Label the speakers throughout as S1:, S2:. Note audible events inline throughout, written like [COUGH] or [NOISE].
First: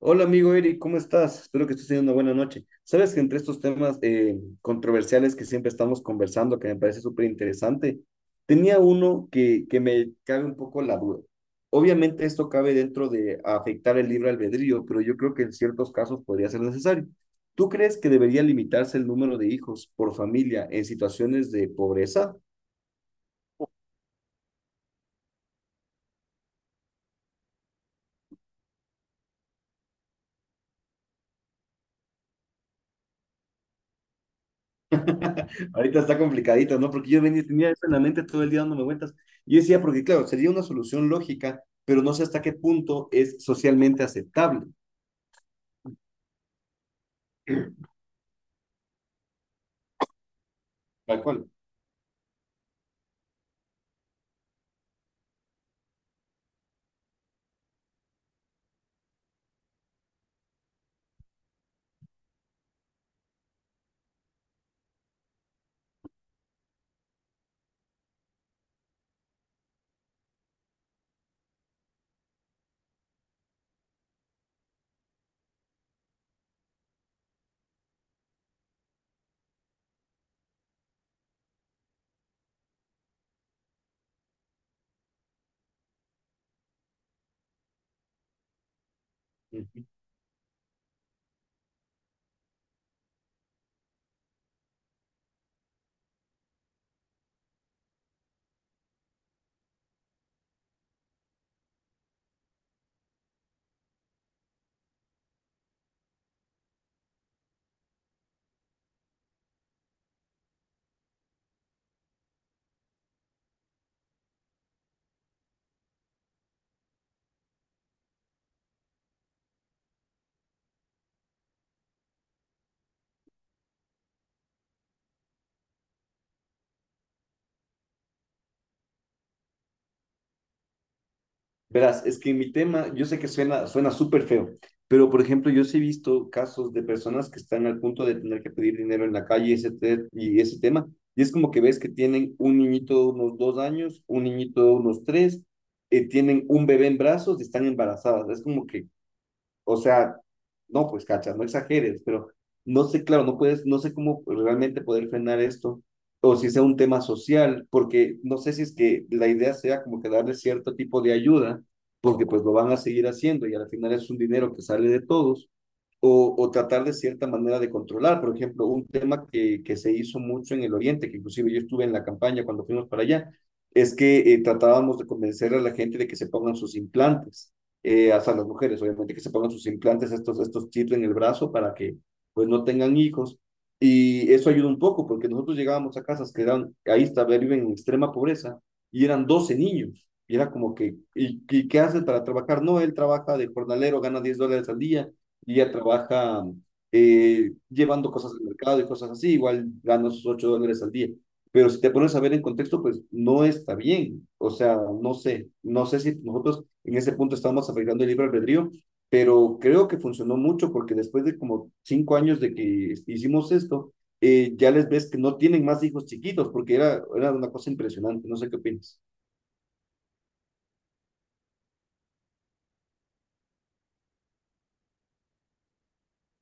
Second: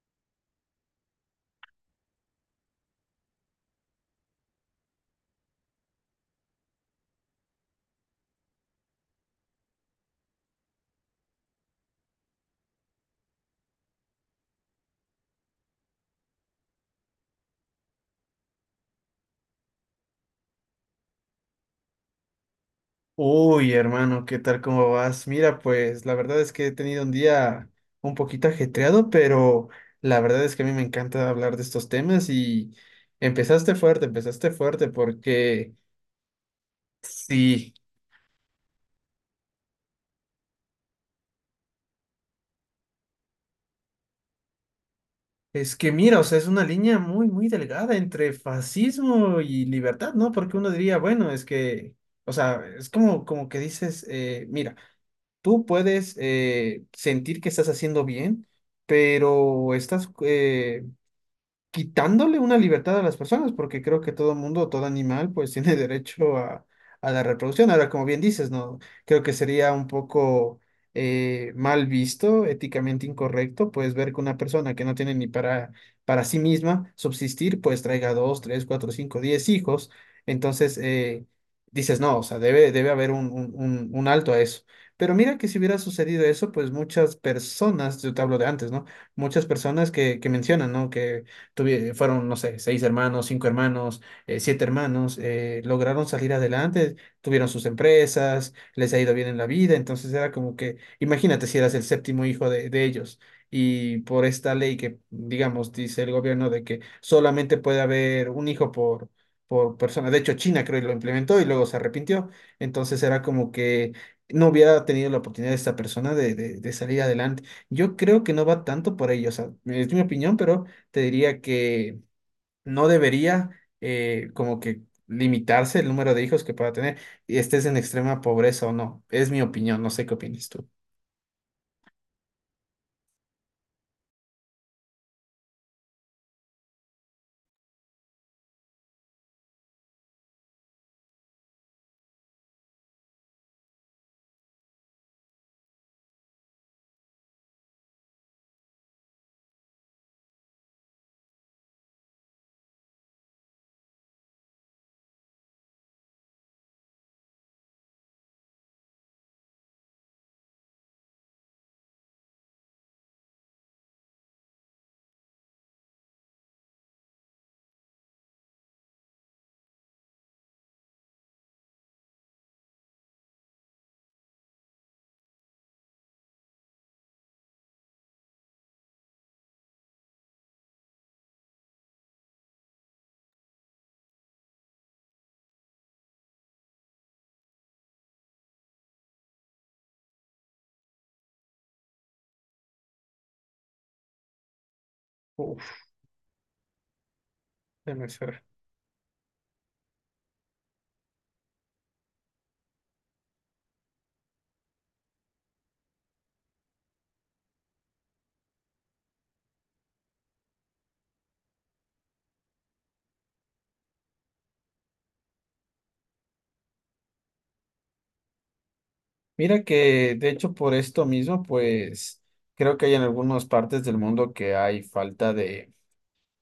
S1: Hola amigo Eric, ¿cómo estás? Espero que estés teniendo una buena noche. Sabes que entre estos temas controversiales que siempre estamos conversando, que me parece súper interesante, tenía uno que me cabe un poco la duda. Obviamente esto cabe dentro de afectar el libre albedrío, pero yo creo que en ciertos casos podría ser necesario. ¿Tú crees que debería limitarse el número de hijos por familia en situaciones de pobreza?
S2: Uy, hermano, ¿qué tal? ¿Cómo vas? Mira, pues la verdad es que he tenido un día un poquito ajetreado, pero la verdad es que a mí me encanta hablar de estos temas y empezaste fuerte
S1: [LAUGHS]
S2: porque
S1: Ahorita está complicadito, ¿no? Porque yo venía, tenía
S2: sí,
S1: eso en la mente todo el día dándome vueltas. Yo decía, porque claro, sería una solución lógica, pero no sé hasta qué punto es socialmente aceptable.
S2: es que mira, o sea, es una línea muy, muy delgada entre fascismo y libertad, ¿no? Porque uno diría,
S1: Tal
S2: bueno, es
S1: cual.
S2: que, o sea, es como, como que dices, mira, tú puedes sentir que estás haciendo bien, pero estás quitándole una libertad a las personas, porque creo que todo mundo, todo animal, pues [LAUGHS] tiene derecho a la reproducción. Ahora, como bien dices, no, creo que sería un poco mal visto, éticamente incorrecto, pues ver que una persona que no tiene ni para, para sí misma subsistir, pues traiga dos, tres, cuatro, cinco, diez hijos. Entonces, dices, no, o sea, debe haber un alto a eso. Pero mira que si hubiera sucedido eso, pues muchas personas, yo te hablo de antes, ¿no? Muchas
S1: Ujú.
S2: personas que mencionan, ¿no? Que fueron, no sé, seis hermanos, cinco hermanos, siete hermanos, lograron salir adelante, tuvieron sus empresas, les ha ido bien en la vida, entonces era como que, imagínate si eras el séptimo hijo de ellos. Y por esta ley que, digamos, dice el gobierno de que solamente puede haber un hijo por persona. De hecho, China creo que lo implementó y luego se arrepintió. Entonces era como que no hubiera tenido la oportunidad de esta persona de salir adelante. Yo creo que no va tanto por ello, o sea, es mi opinión, pero te diría que no debería como que limitarse el número de hijos que pueda tener y estés en extrema pobreza o no. Es mi opinión, no sé qué opinas tú.
S1: Verás, es que mi tema, yo sé que suena súper feo, pero por ejemplo, yo sí he visto casos de personas que están al punto de tener que pedir dinero en la calle y ese, y ese tema. Y es como que ves que tienen un niñito de unos 2 años, un niñito de unos tres, tienen un bebé en brazos y están embarazadas. Es como que, o sea, no, pues cacha, no exageres, pero no sé, claro, no puedes, no sé cómo realmente poder frenar esto, o si sea un tema social, porque no sé si es que la idea sea como que darle cierto tipo de ayuda, porque pues lo van a seguir haciendo y al final es un dinero que sale de todos, o tratar de cierta manera de controlar, por ejemplo, un tema que se hizo mucho en el Oriente, que inclusive yo estuve en la campaña cuando fuimos para allá, es que tratábamos de convencer a la gente de que se pongan sus implantes hasta las mujeres, obviamente, que se pongan sus implantes, estos chips en el brazo para que pues no tengan hijos. Y eso ayuda un poco, porque nosotros llegábamos a casas que eran, ahí está, viven en extrema pobreza, y eran 12 niños. Y era como que, ¿y qué hace para trabajar? No, él trabaja de jornalero, gana $10 al día, y ella
S2: Uf,
S1: trabaja
S2: déjame
S1: llevando cosas al
S2: ver.
S1: mercado y cosas así, igual gana sus $8 al día. Pero si te pones a ver en contexto, pues no está bien. O sea, no sé, no sé si nosotros en ese punto estamos afectando el libre albedrío, pero creo que funcionó mucho porque después de como 5 años de que hicimos esto, ya les ves que no tienen más hijos chiquitos porque era, era una cosa impresionante. No sé qué opinas.
S2: Mira que de hecho por esto mismo, pues creo que hay en algunas partes del mundo que hay falta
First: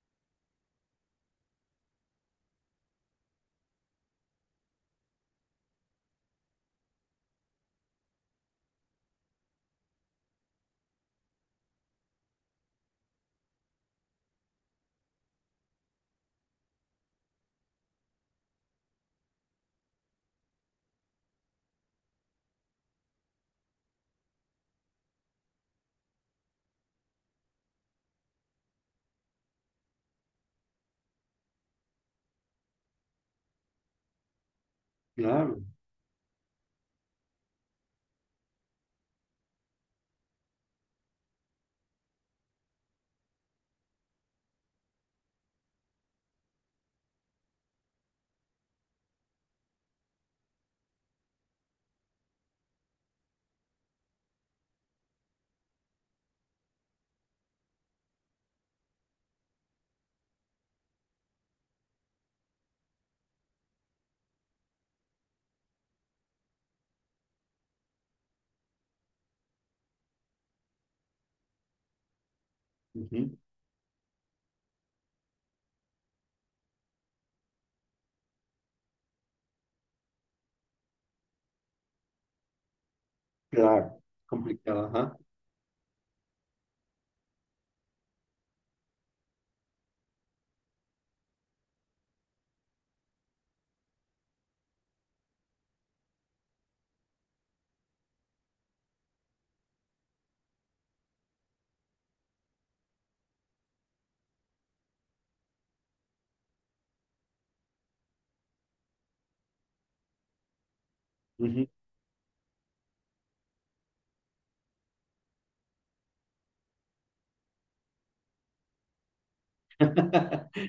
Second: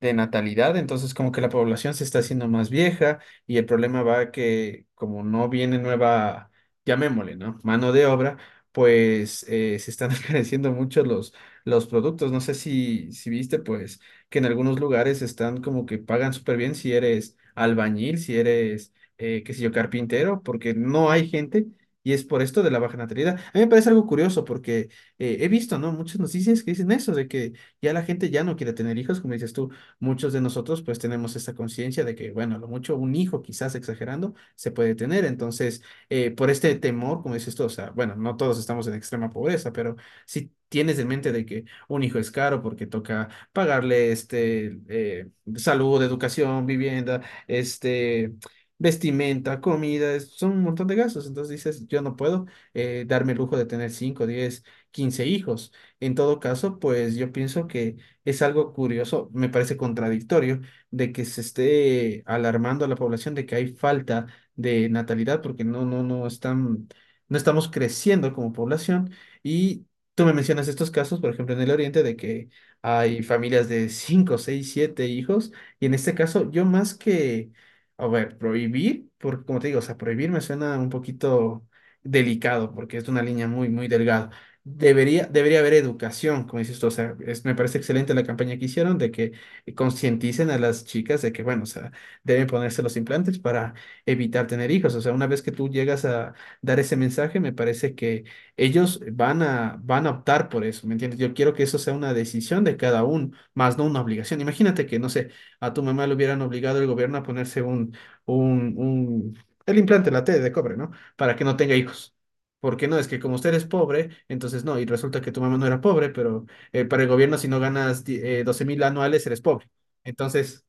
S2: de natalidad, entonces como que la población se está haciendo más vieja y el problema va que como no viene nueva, llamémosle, ¿no? Mano de obra, pues se están [LAUGHS] encareciendo mucho los productos. No sé si, si viste, pues, que en algunos lugares están como que pagan súper bien si eres albañil, si eres, qué sé yo, carpintero, porque no hay gente. Y es por esto de la baja natalidad. A mí me parece algo curioso porque he visto, ¿no? Muchas noticias que dicen eso, de que ya la gente ya no quiere tener hijos, como dices tú. Muchos de nosotros pues tenemos esta conciencia de que, bueno, a lo mucho un hijo, quizás exagerando, se puede tener.
S1: Claro,
S2: Entonces, por este temor, como dices tú, o sea, bueno, no todos estamos en extrema pobreza, pero si tienes en mente de que un hijo es caro porque toca pagarle este, salud, educación, vivienda, este... vestimenta, comida, son un montón de gastos. Entonces dices, yo no puedo darme el lujo de tener 5 10 15 hijos. En todo caso, pues yo pienso que es algo curioso, me parece contradictorio, de que se esté alarmando a la población de que hay falta de natalidad porque no están, no estamos creciendo como población. Y tú me mencionas estos casos, por ejemplo, en el Oriente, de que hay
S1: ujú,
S2: familias de [LAUGHS] 5 6 7 hijos. Y en este caso, yo más que, a ver, prohibir, porque como te digo, o sea, prohibir me suena un poquito delicado porque es una línea muy, muy
S1: claro,
S2: delgada.
S1: complicado, ajá.
S2: Debería haber educación, como dices tú, o sea, me parece excelente la campaña que hicieron de que concienticen a las chicas de que, bueno, o sea, deben ponerse los implantes para evitar tener hijos, o sea, una vez que tú llegas a dar ese mensaje, me parece que ellos van a, van a optar por eso, ¿me entiendes? Yo quiero que eso sea una decisión de cada uno, más no una obligación. Imagínate que, no sé, a tu mamá le hubieran obligado el gobierno a ponerse un, un, el implante, la T de cobre, ¿no? Para que no
S1: Ujú.
S2: tenga hijos. Porque no, es que como usted es pobre, entonces no, y resulta que tu mamá no era pobre, pero para el gobierno si no ganas 12 mil anuales eres pobre.
S1: [LAUGHS]
S2: Entonces,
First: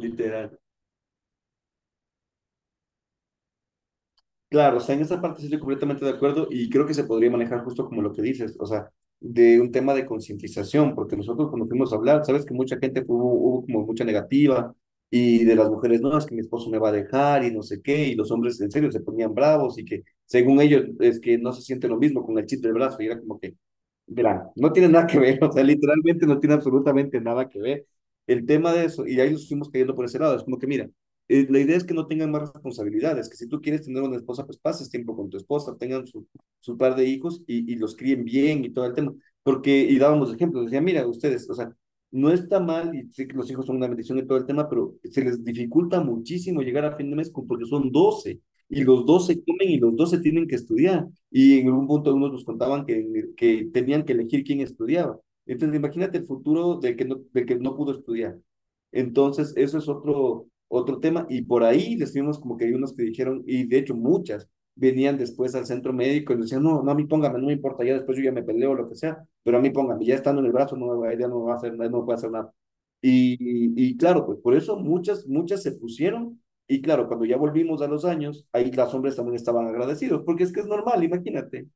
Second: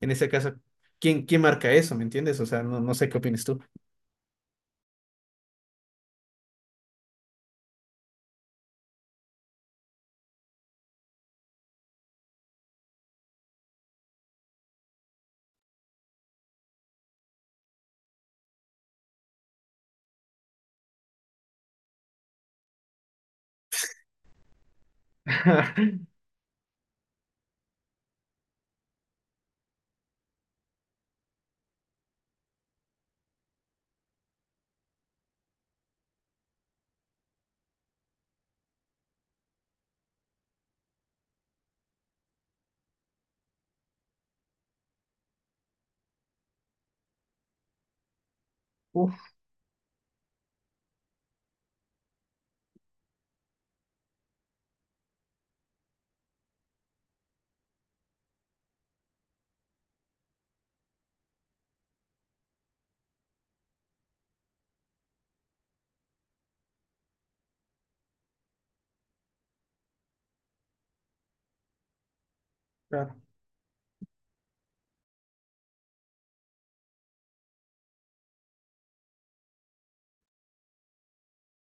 S2: en ese caso, ¿quién, quién marca eso? ¿Me entiendes? O sea, no, no sé qué opinas tú.
S1: Claro, o sea, en esa parte sí estoy completamente de acuerdo y creo que se podría manejar justo como lo que dices, o sea, de un tema de concientización, porque nosotros cuando fuimos a hablar, sabes que mucha gente hubo como mucha negativa y de las mujeres, no, es que mi esposo me va a dejar y no sé qué, y los hombres en serio se ponían bravos y que según ellos es que no se siente lo mismo con el chip del brazo y era como que mira, no tiene nada que ver, [LAUGHS] o sea,
S2: [LAUGHS]
S1: literalmente no tiene absolutamente nada que ver el tema de eso, y ahí nos fuimos cayendo por ese lado, es como que mira, la idea es que no tengan más responsabilidades, que si tú quieres tener una esposa, pues pases tiempo con tu esposa, tengan su, su par de hijos y los críen bien y todo el tema, porque, y dábamos ejemplos, decía, mira, ustedes, o sea, no está mal, y sé que los hijos son una bendición y todo el tema, pero se les dificulta muchísimo llegar a fin de mes con- porque son 12 y los 12 comen y los 12 tienen que estudiar y en algún punto unos nos contaban que tenían que elegir quién estudiaba. Entonces, imagínate el futuro del que no pudo estudiar. Entonces, eso es otro tema y por ahí decidimos como que hay unos que dijeron, y de hecho muchas, venían después al centro médico y decían, no, no, a mí póngame, no me importa, ya después yo ya me peleo o lo que sea, pero a mí póngame, ya estando en el brazo no, ya no va a hacer, no puede hacer nada. Claro, pues por eso muchas, muchas se pusieron y claro, cuando ya volvimos a los años, ahí las hombres también estaban agradecidos, porque es que es normal, imagínate.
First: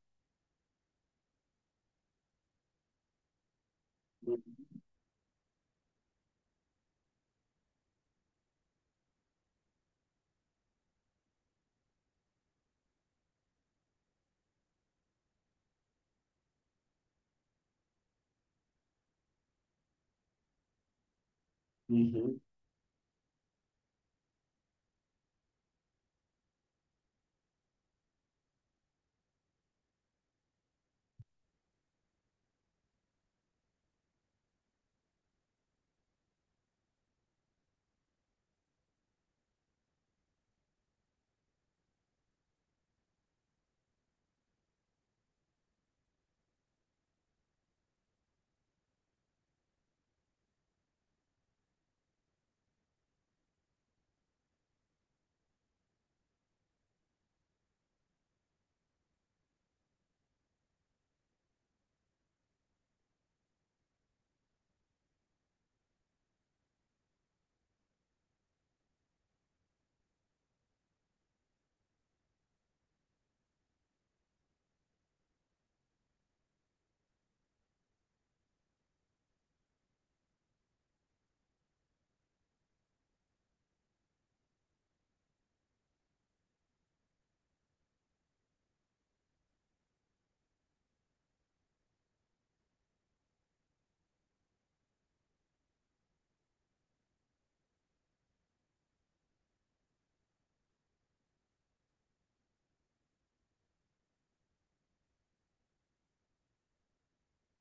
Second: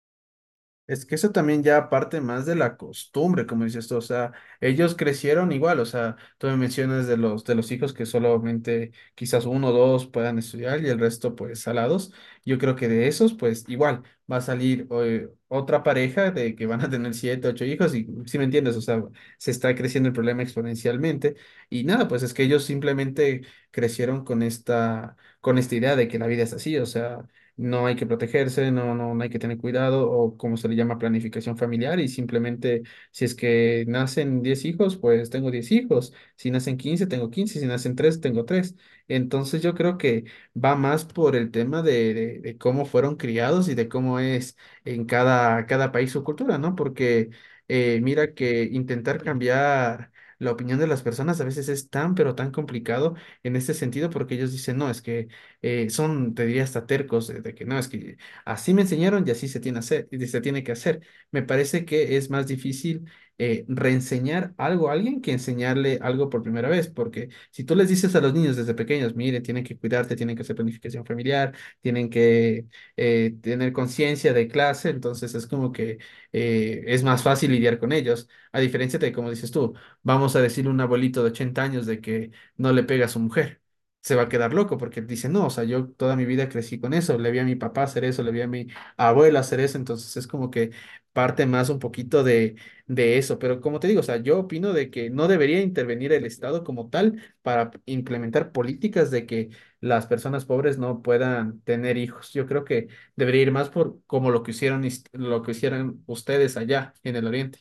S2: Es que eso también ya parte más de la costumbre, como dices tú, o sea, ellos crecieron igual, o sea, tú me mencionas de los hijos que solamente quizás uno o dos puedan estudiar y el resto pues salados, yo creo que de esos pues igual va a salir otra pareja de que van a tener siete, ocho hijos y si me entiendes, o sea, se está creciendo el problema exponencialmente y nada, pues es
S1: Ujú.
S2: que ellos simplemente crecieron con esta idea de que la vida es así, o sea no hay que protegerse, no hay que tener cuidado, o como se le llama planificación familiar, y simplemente si es que nacen 10 hijos, pues tengo 10 hijos, si nacen 15 tengo 15 si nacen 3 tengo tres. Entonces yo creo que va más por el tema de, de cómo fueron criados y de cómo es en cada, cada país su cultura, ¿no? Porque mira que intentar cambiar la opinión de las personas a veces es tan, pero tan complicado en este sentido porque ellos dicen, no, es que son, te diría, hasta tercos de que no, es que así me enseñaron y así se tiene, hacer, y se tiene que hacer. Me parece que es más difícil reenseñar algo a alguien que enseñarle algo por primera vez, porque si tú les dices a los niños desde pequeños, mire, tienen que cuidarte, tienen que hacer planificación familiar, tienen que tener conciencia de clase, entonces es como que es más fácil lidiar con ellos, a diferencia de, como dices tú, vamos a decirle a un abuelito de 80 años de que no le pega a su mujer se va a quedar loco porque él dice, no, o sea, yo toda mi vida crecí con eso, le vi a mi papá hacer eso, le vi a mi abuela hacer eso, entonces es como que parte más un poquito de eso, pero como te digo, o sea, yo opino de que no debería intervenir el Estado como tal para implementar políticas de que las personas pobres no puedan tener hijos. Yo creo que debería ir más por como lo que hicieron, lo que hicieron ustedes allá en el Oriente.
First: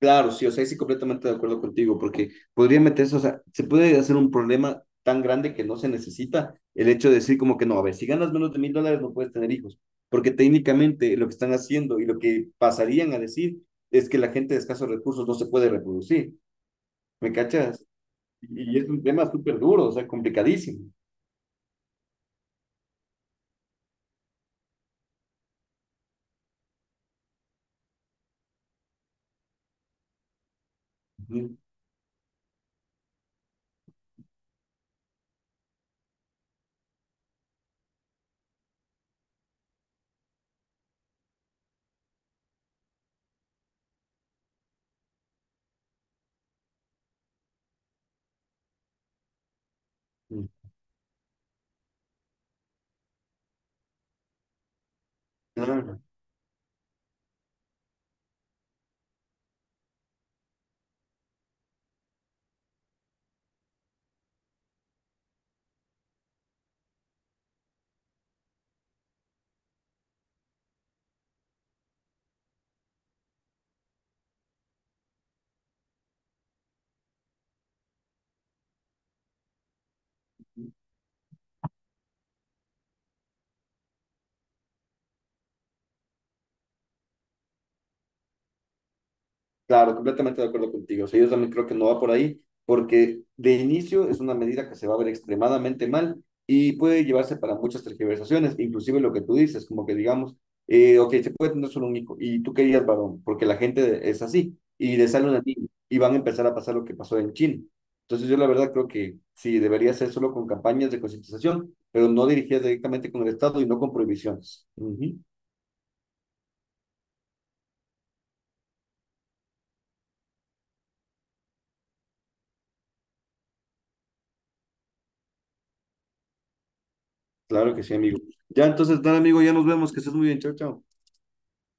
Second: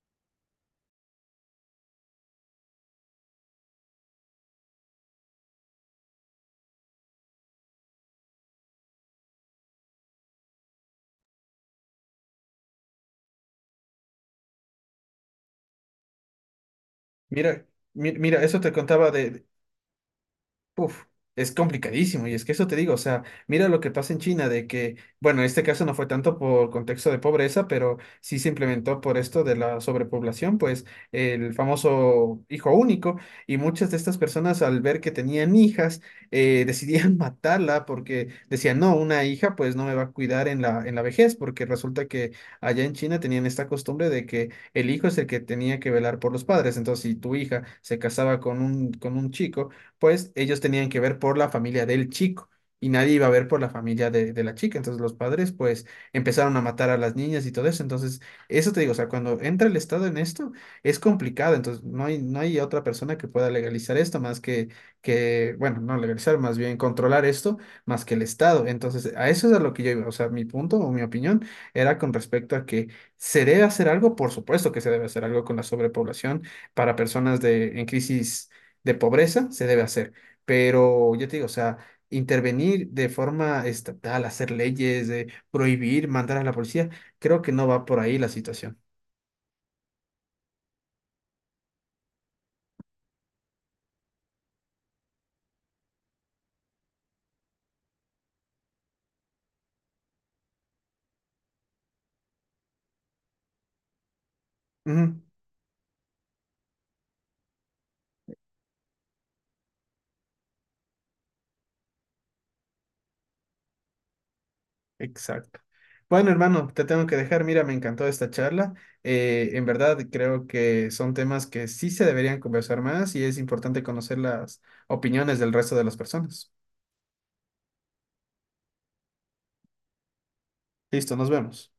S1: Claro, sí, o sea, ahí sí completamente de acuerdo contigo, porque podría meterse, o sea, se puede hacer un problema tan grande que no se necesita el hecho de decir como que no, a ver, si ganas menos de $1,000 no puedes tener hijos, porque técnicamente lo que están haciendo y lo que pasarían a decir es que la gente de escasos recursos no se puede reproducir, ¿me
S2: Mira,
S1: cachas?
S2: mira, eso te
S1: Y es un
S2: contaba
S1: tema
S2: de,
S1: súper duro, o sea, complicadísimo.
S2: Uf, es complicadísimo, y es que eso te digo, o sea, mira lo que pasa en China, de que, bueno, en este caso no fue tanto por contexto de pobreza, pero sí se implementó por esto de la sobrepoblación, pues el famoso hijo único, y muchas de estas personas al ver que tenían hijas, decidían [LAUGHS] matarla porque decían, no, una hija pues no me va a cuidar en la vejez, porque resulta que allá en China tenían esta costumbre de que el hijo es el que tenía que velar por los padres, entonces si tu hija se casaba con un chico, pues
S1: Ujú.
S2: ellos tenían que ver por la familia del chico y nadie iba a ver por la familia de la chica. Entonces los padres pues
S1: Claro.
S2: empezaron a matar a las niñas y todo eso. Entonces, eso te digo, o sea, cuando entra el Estado en esto, es complicado. Entonces, no hay, no hay otra persona que pueda legalizar esto más que, bueno, no legalizar, más bien controlar esto más que el Estado. Entonces, a eso es a lo que yo iba. O sea, mi punto o mi opinión era con respecto a que se debe hacer algo, por supuesto que se debe hacer algo con la sobrepoblación para personas de, en crisis de pobreza se debe hacer, pero yo te digo, o sea, intervenir de forma estatal, hacer leyes, de prohibir, mandar a la policía, creo que no va por ahí la situación.
S1: Claro, completamente de acuerdo contigo. O sea, yo también creo que no va por ahí, porque de inicio es una medida que se va a ver extremadamente mal y puede llevarse para muchas tergiversaciones, inclusive lo que tú dices, como que digamos, ok, se puede tener solo un hijo y tú querías varón, porque la gente es así y le
S2: Ujú,
S1: sale una niña y van a empezar a pasar lo que pasó en China. Entonces yo la verdad creo que sí, debería ser solo con campañas de concientización, pero no dirigidas directamente con el Estado y no con prohibiciones. Ujú.
S2: exacto. Bueno, hermano, te tengo que dejar. Mira, me encantó esta charla. En verdad, creo que son temas que sí se deberían conversar más y es importante conocer las opiniones del resto de las personas.
S1: Claro que sí, amigo. Ya entonces, nada, amigo, ya nos vemos, que estés muy bien, chao, chao.
S2: Listo, nos vemos.